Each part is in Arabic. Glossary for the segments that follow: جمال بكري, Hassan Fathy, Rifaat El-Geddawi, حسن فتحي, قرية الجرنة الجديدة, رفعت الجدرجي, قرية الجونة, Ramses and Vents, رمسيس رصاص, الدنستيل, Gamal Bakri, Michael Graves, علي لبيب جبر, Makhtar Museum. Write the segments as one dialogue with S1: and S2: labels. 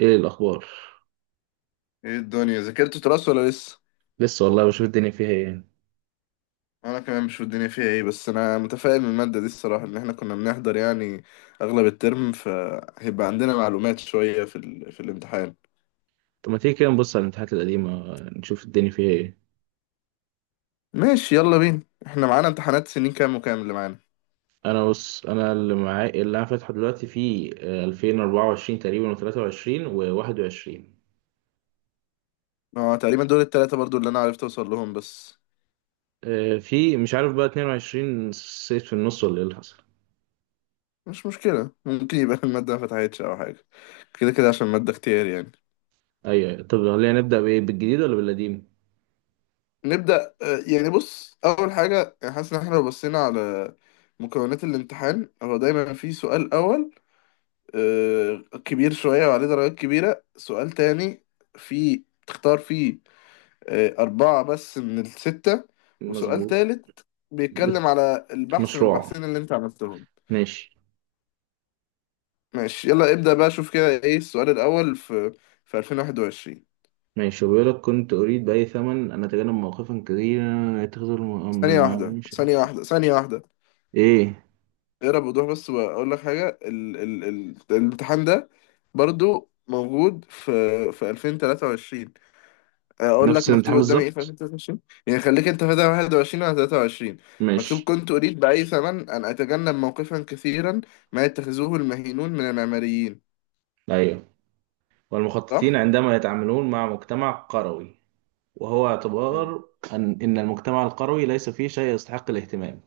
S1: ايه الاخبار؟
S2: ايه الدنيا ذاكرت تراث ولا لسه؟
S1: لسه والله، بشوف الدنيا فيها ايه.
S2: انا كمان مش في الدنيا فيها ايه، بس انا متفائل من الماده دي الصراحه، ان احنا كنا بنحضر يعني اغلب الترم، فهيبقى عندنا معلومات شويه في الامتحان.
S1: طب ما تيجي كده نبص على الامتحانات القديمه، نشوف الدنيا فيها ايه.
S2: ماشي يلا بينا، احنا معانا امتحانات سنين كام وكام اللي معانا؟
S1: انا بص، انا اللي معايا، اللي انا فاتحه دلوقتي في 2024 تقريبا، و23 و21.
S2: اه تقريبا دول التلاتة برضو اللي انا عرفت اوصل لهم بس.
S1: في مش عارف بقى 22 صيت في النص ولا ايه اللي حصل.
S2: مش مشكله، ممكن يبقى الماده ما فتحتش او حاجه، كده كده عشان الماده اختياري يعني.
S1: ايوه أيوة. طب خلينا نبدا بايه، بالجديد ولا بالقديم؟
S2: نبدا. يعني بص، اول حاجه حاسس ان احنا لو بصينا على مكونات الامتحان، هو دايما في سؤال اول آه، كبير شوية وعليه درجات كبيرة، سؤال تاني في تختار فيه أربعة بس من الستة، وسؤال
S1: مظبوط.
S2: تالت
S1: بت-
S2: بيتكلم على البحث من
S1: مشروع.
S2: البحثين اللي أنت عملتهم.
S1: ماشي
S2: ماشي يلا ابدأ بقى، شوف كده إيه السؤال الأول في 2021.
S1: ماشي. بيقول لك كنت اريد باي ثمن ان اتجنب مواقفا كثيره يتخذ الم... من
S2: ثانية
S1: الم...
S2: واحدة
S1: مش-
S2: ثانية واحدة ثانية واحدة.
S1: ايه.
S2: اقرا بوضوح بس وأقول لك حاجة، ال الامتحان ده برضو موجود في 2023. اقول لك
S1: نفس الامتحان
S2: مكتوب قدامي ايه في
S1: بالظبط.
S2: 2023، يعني خليك انت في 21 على 23. مكتوب
S1: مش
S2: كنت اريد باي ثمن ان اتجنب موقفا كثيرا ما يتخذوه المهينون من المعماريين.
S1: أيوه. والمخططين
S2: صح.
S1: عندما يتعاملون مع مجتمع قروي. وهو
S2: مم.
S1: اعتبار إن المجتمع القروي ليس فيه شيء يستحق الاهتمام.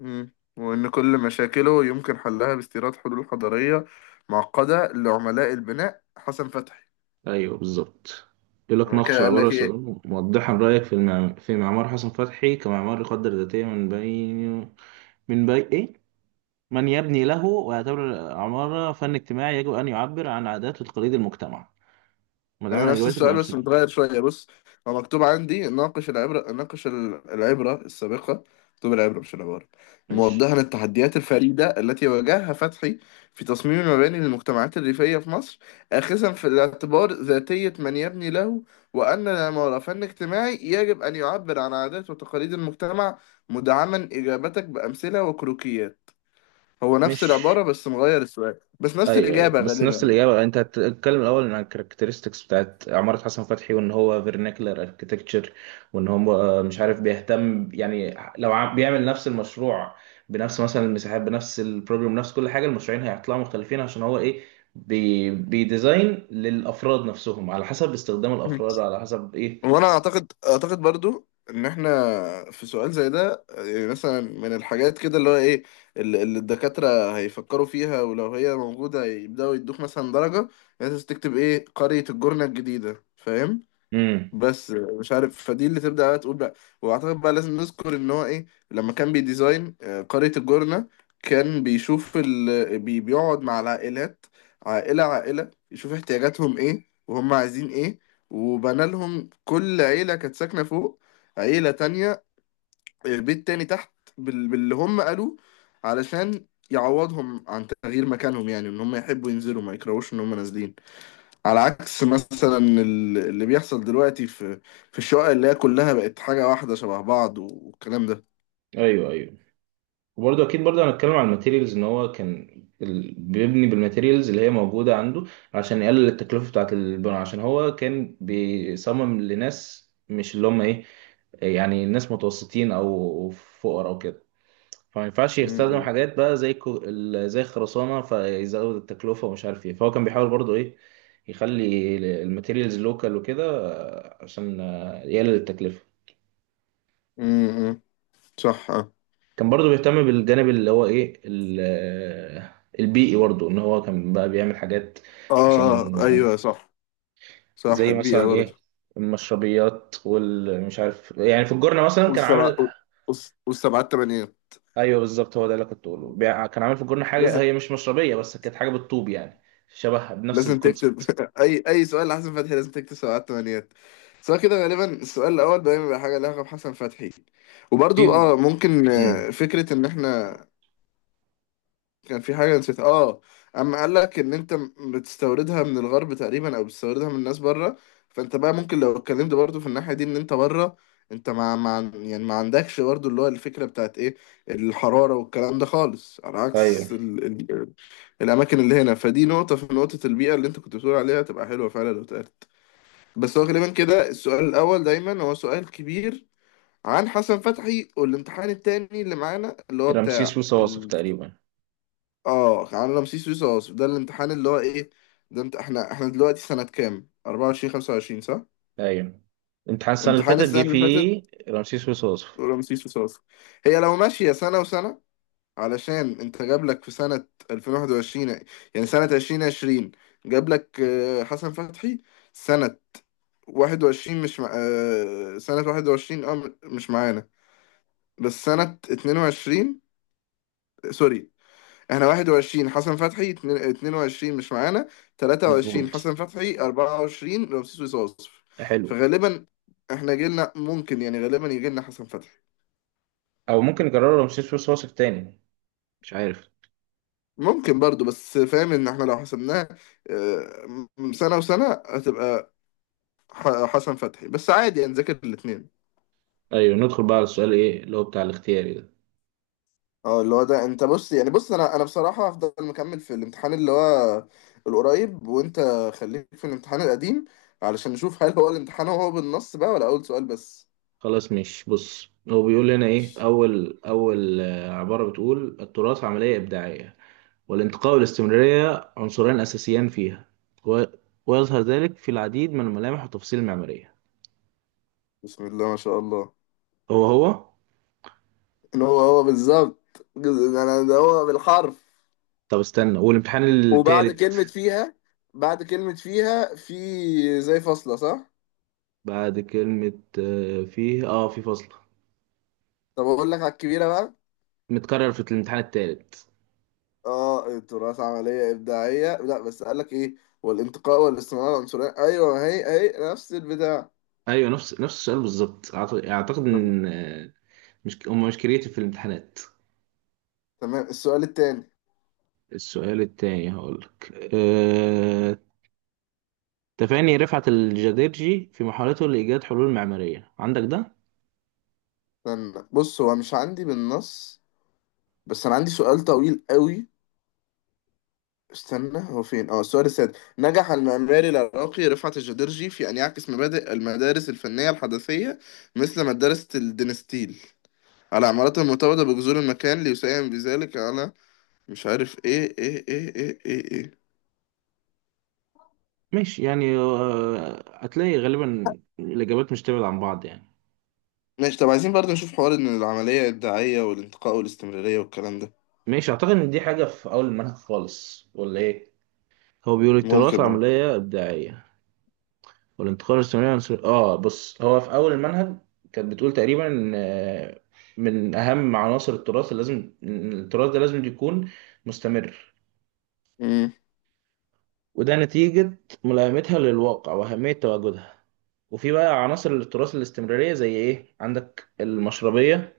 S2: مم. وان كل مشاكله يمكن حلها باستيراد حلول حضاريه معقده لعملاء البناء، حسن فتحي.
S1: أيوه بالظبط. يقول لك
S2: وبعد
S1: ناقش
S2: كده قال
S1: العبارة
S2: لك ايه؟
S1: السؤال موضحا رأيك في معمار حسن فتحي كمعمار يقدر ذاتيا من بين. من بين إيه؟ من يبني له ويعتبر العمارة فن اجتماعي يجب أن يعبر عن عادات وتقاليد المجتمع،
S2: انا
S1: مدعمة
S2: نفس
S1: إجاباتك
S2: السؤال بس
S1: بأمثلة.
S2: متغير شويه بص. هو مكتوب عندي ناقش العبره، العبره السابقه. مكتوب العبره مش العباره،
S1: ماشي.
S2: موضحا التحديات الفريده التي واجهها فتحي في تصميم المباني للمجتمعات الريفيه في مصر، اخذا في الاعتبار ذاتيه من يبني له، وان العماره فن اجتماعي يجب ان يعبر عن عادات وتقاليد المجتمع، مدعما اجابتك بامثله وكروكيات. هو نفس
S1: مش
S2: العباره بس مغير السؤال، بس نفس
S1: ايوه ايوه،
S2: الاجابه
S1: بس نفس
S2: غالبا.
S1: الاجابه. انت هتتكلم الاول عن الكاركترستكس بتاعت عماره حسن فتحي، وان هو فيرناكلر اركتكتشر. وان هو مش عارف، بيهتم يعني لو بيعمل نفس المشروع بنفس مثلا المساحات، بنفس البروجرام، بنفس كل حاجه، المشروعين هيطلعوا مختلفين عشان هو ايه، بيديزاين للافراد نفسهم، على حسب استخدام
S2: يعني
S1: الافراد، على حسب ايه.
S2: وانا اعتقد برضو ان احنا في سؤال زي ده، يعني مثلا من الحاجات كده اللي هو ايه اللي الدكاترة هيفكروا فيها، ولو هي موجودة يبدأوا يدوك مثلا درجة. لازم تكتب ايه، قرية الجرنة الجديدة، فاهم؟
S1: امم.
S2: بس مش عارف، فدي اللي تبدأ بقى تقول بقى. واعتقد بقى لازم نذكر ان هو ايه، لما كان بيديزاين قرية الجونة، كان بيشوف بيقعد مع العائلات عائلة عائلة، يشوف احتياجاتهم ايه وهم عايزين ايه، وبنى لهم. كل عيلة كانت ساكنة فوق، عيلة تانية بيت تاني تحت باللي هم قالوه، علشان يعوضهم عن تغيير مكانهم، يعني ان هم يحبوا ينزلوا، ما يكرهوش ان هم نازلين. على عكس مثلا اللي بيحصل دلوقتي في الشقق اللي هي كلها بقت حاجة واحدة شبه بعض والكلام ده.
S1: ايوه ايوه. وبرضه اكيد برضه هنتكلم على الماتيريالز، ان هو كان بيبني بالماتيريالز اللي هي موجوده عنده، عشان يقلل التكلفه بتاعه البناء، عشان هو كان بيصمم لناس مش اللي هم ايه، يعني ناس متوسطين او فقراء او كده. فما ينفعش
S2: م-
S1: يستخدم
S2: م-
S1: حاجات بقى زي زي الخرسانه، فيزود التكلفه ومش عارف ايه. فهو كان بيحاول برضه ايه، يخلي الماتيريالز لوكال وكده، عشان يقلل التكلفه.
S2: م- م. صح اه.
S1: كان برضو بيهتم بالجانب اللي هو ايه البيئي برضو، ان هو كان بقى بيعمل حاجات عشان
S2: ايوه صح. صح،
S1: زي
S2: البيئة
S1: مثلا ايه،
S2: برضه،
S1: المشربيات والمش عارف يعني، في الجرنة مثلا كان
S2: والسبعة
S1: عامل.
S2: والسبعات تمانيات.
S1: ايوه بالظبط، هو ده اللي كنت بقوله. كان عامل في الجرنة حاجة
S2: لازم
S1: هي مش مشربية، بس كانت حاجة بالطوب يعني، شبهها بنفس
S2: لازم تكتب
S1: الكونسبت.
S2: اي سؤال لحسن فتحي لازم تكتب سبعات تمانيات، سواء كده. غالبا السؤال الاول دايما بيبقى حاجه لها علاقه بحسن فتحي.
S1: في.
S2: وبرضو اه ممكن
S1: امم.
S2: فكره، ان احنا كان في حاجة نسيت اه، اما قال لك ان انت بتستوردها من الغرب تقريبا، او بتستوردها من الناس بره. فانت بقى ممكن لو اتكلمت برضو في الناحية دي، ان انت بره انت ما يعني ما عندكش برضو اللي هو الفكرة بتاعت ايه، الحرارة والكلام ده خالص، على
S1: ايوه.
S2: عكس ال... الاماكن اللي هنا. فدي نقطة، في نقطة البيئة اللي انت كنت بتقول عليها تبقى حلوة فعلا لو اتقالت. بس هو غالبا كده السؤال الاول دايما هو سؤال كبير عن حسن فتحي، والامتحان التاني اللي معانا اللي هو
S1: رمسيس
S2: بتاع.
S1: وصواصف تقريبا.
S2: اه عن رمسيس رصاص، ده الامتحان اللي هو ايه. ده انت، احنا دلوقتي سنة كام، 24 25 صح؟
S1: ايوه، امتحان السنة اللي
S2: امتحان
S1: فاتت
S2: السنة
S1: جه
S2: اللي فاتت
S1: فيه رمسيس وصواصف.
S2: ورمسيس رصاص. هي لو ماشية سنة وسنة، علشان انت جاب لك في سنة 2021، يعني سنة 2020، جاب لك حسن فتحي. سنة 21 مش مع... آه، سنة 21 اه مش معانا، بس سنة 22. سوري، احنا 21 حسن فتحي، 22 مش معانا، 23
S1: مظبوط.
S2: حسن فتحي، 24 رمسيس وصوصف.
S1: حلو.
S2: فغالبا احنا جيلنا ممكن يعني غالبا يجيلنا حسن فتحي.
S1: او ممكن يكرروا رمسيس وصواصف تاني، مش عارف.
S2: ممكن برضو، بس فاهم ان احنا لو حسبناه سنة وسنة، هتبقى حسن فتحي بس. عادي يعني نذاكر الاتنين.
S1: ايوه، ندخل بقى على السؤال ايه اللي هو بتاع الاختياري ده.
S2: اه اللي هو ده انت بص، يعني بص انا بصراحة هفضل مكمل في الامتحان اللي هو القريب، وانت خليك في الامتحان القديم، علشان نشوف هل هو الامتحان هو بالنص بقى ولا اول سؤال بس.
S1: خلاص. مش بص، هو بيقول هنا ايه،
S2: ماشي.
S1: اول اول عبارة، بتقول التراث عملية إبداعية والانتقاء والاستمرارية عنصران أساسيان فيها، و... ويظهر ذلك في العديد من الملامح والتفاصيل المعمارية.
S2: بسم الله ما شاء الله،
S1: هو.
S2: إن هو هو بالظبط. انا ده هو بالحرف.
S1: طب استنى، والامتحان
S2: وبعد
S1: التالت
S2: كلمة فيها، في زي فاصلة صح؟
S1: بعد كلمة آه، فيه اه في فصل،
S2: طب أقول لك على الكبيرة بقى.
S1: متكرر في الامتحان التالت.
S2: اه التراث عملية إبداعية، لا بس قال لك إيه، والانتقاء والاستمرار العنصرية، أيوه هي هي نفس البتاع.
S1: ايوه، نفس السؤال بالظبط. اعتقد
S2: تمام.
S1: ان مش هم مش كريتيف في الامتحانات.
S2: تمام، السؤال التاني.
S1: السؤال التاني هقولك تفاني رفعت الجديرجي في محاولته لإيجاد حلول معمارية، عندك ده؟
S2: استنى بص، هو مش عندي بالنص، بس أنا عندي سؤال طويل قوي. استنى هو فين. اه، السؤال السادس، نجح المعماري العراقي رفعت الجدرجي في أن يعكس مبادئ المدارس الفنية الحدثية مثل مدرسة الدنستيل على عمارته المتواضعة بجذور المكان ليساهم بذلك على مش عارف ايه ايه ايه ايه ايه، إيه.
S1: ماشي يعني، هتلاقي غالبا الإجابات مش تبعد عن بعض يعني.
S2: ماشي، طب عايزين برضه نشوف حوار ان العملية الدعائية والانتقاء والاستمرارية والكلام ده.
S1: ماشي، أعتقد إن دي حاجة في أول المنهج خالص ولا إيه؟ هو بيقول التراث
S2: ممكن ولا.
S1: عملية إبداعية والانتقال الثنائي عنصر بص، هو في أول المنهج كانت بتقول تقريبا إن من أهم عناصر التراث اللي لازم، إن التراث ده لازم يكون مستمر.
S2: مم.
S1: وده نتيجة ملائمتها للواقع وأهمية تواجدها. وفي بقى عناصر التراث الاستمرارية زي إيه؟ عندك المشربية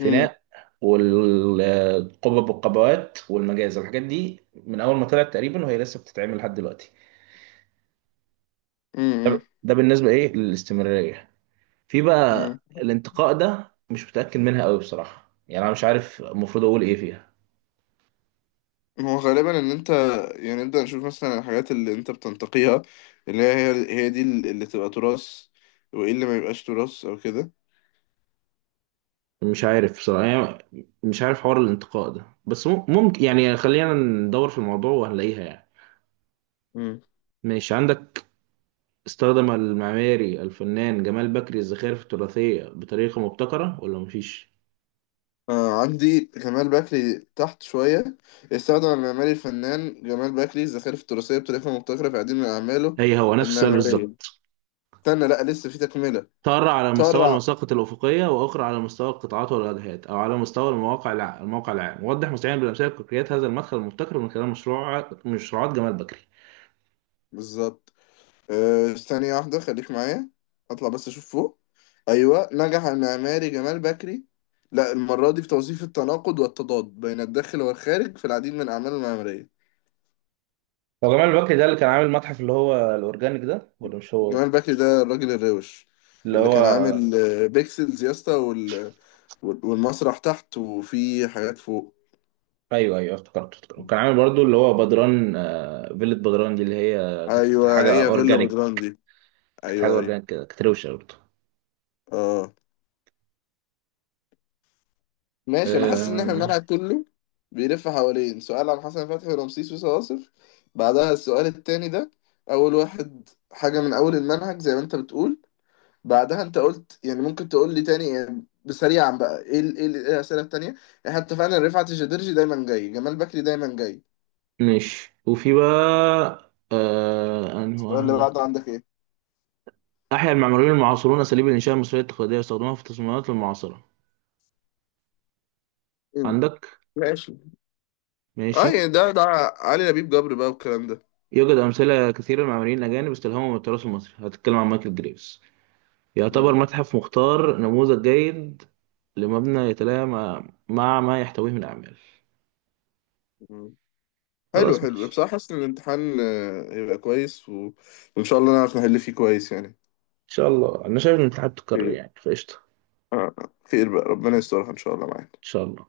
S2: مم.
S1: والقبب والقبوات والمجاز، الحاجات دي من أول ما طلعت تقريبا وهي لسه بتتعمل لحد دلوقتي.
S2: مم.
S1: ده ده بالنسبة إيه للاستمرارية. في بقى
S2: مم.
S1: الانتقاء، ده مش متأكد منها أوي بصراحة يعني، أنا مش عارف المفروض أقول إيه فيها.
S2: هو غالبا ان انت، يعني نبدأ نشوف مثلا الحاجات اللي انت بتنتقيها، اللي هي دي اللي تبقى تراث، وايه اللي ما يبقاش تراث او كده.
S1: مش عارف بصراحة يعني، مش عارف حوار الانتقاء ده، بس ممكن يعني خلينا ندور في الموضوع وهنلاقيها يعني.
S2: مم.
S1: ماشي. عندك استخدم المعماري الفنان جمال بكري الزخارف التراثية بطريقة مبتكرة، ولا مفيش؟
S2: آه عندي جمال بكري تحت شوية. استخدم المعماري الفنان جمال بكري الزخارف التراثية بطريقة مبتكرة في عديد من أعماله
S1: هي هو نفس السؤال
S2: المعمارية.
S1: بالظبط.
S2: استنى لأ، لسه في تكملة.
S1: ترى على مستوى
S2: طرع
S1: المساقط الأفقية، وأخرى على مستوى القطاعات والواجهات، أو على مستوى المواقع الموقع العام. وضح مستعين بالأمثلة الكوكريات هذا المدخل المبتكر من خلال مشروعات جمال بكري.
S2: بالظبط. أه ثانية واحدة خليك معايا، اطلع بس اشوف فوق. ايوه، نجح المعماري جمال بكري، لا المرة دي في توظيف التناقض والتضاد بين الداخل والخارج في العديد من اعماله المعمارية.
S1: هو جمال بكري ده اللي كان عامل متحف اللي هو الأورجانيك ده ولا مش هو؟
S2: جمال بكري ده الراجل الروش،
S1: اللي
S2: اللي كان
S1: هو،
S2: عامل بيكسلز يا اسطى والمسرح تحت، وفي حاجات فوق.
S1: ايوه ايوه، افتكرت افتكرت. وكان عامل برضو اللي هو بدران، فيلة بدران دي اللي هي كانت
S2: ايوه
S1: حاجه
S2: هي فيلا
S1: اورجانيك،
S2: بجراندي.
S1: كانت حاجه
S2: ايوه ايوه
S1: اورجانيك كده، كانت روشه برضو.
S2: اه. ماشي، انا حاسس ان احنا
S1: آه،
S2: الملعب كله بيلف حوالين سؤال عن حسن فتحي ورمسيس وصواصف، بعدها السؤال التاني ده، اول واحد حاجة من اول المنهج زي ما انت بتقول. بعدها انت قلت، يعني ممكن تقول لي تاني يعني بسريعا بقى، إيه الاسئلة التانية. احنا اتفقنا ان رفعت الجديرجي دايما جاي، جمال بكري دايما جاي.
S1: ماشي وفي بقى انهي
S2: السؤال اللي
S1: واحده.
S2: بعده عندك ايه؟
S1: احيا المعماريون المعاصرون اساليب الانشاء المصريه التقليديه، يستخدموها في التصميمات المعاصره.
S2: مم.
S1: عندك.
S2: ماشي اه،
S1: ماشي.
S2: يعني ده علي لبيب جبر بقى والكلام ده.
S1: يوجد امثله كثيره لمعماريين الاجانب استلهموا من التراث المصري، هتتكلم عن مايكل جريفز. يعتبر
S2: مم.
S1: متحف مختار نموذج جيد لمبنى يتلائم مع مع ما يحتويه من اعمال.
S2: حلو
S1: خلاص
S2: حلو بصراحة،
S1: ماشي.
S2: حاسس إن الامتحان هيبقى كويس، و... وإن شاء الله نعرف نحل فيه كويس يعني.
S1: شاء الله، انا شايف ان الاتحاد تكرر
S2: خير.
S1: يعني، فقشطه ان
S2: آه، خير بقى، ربنا يسترها إن شاء الله معاك.
S1: شاء الله.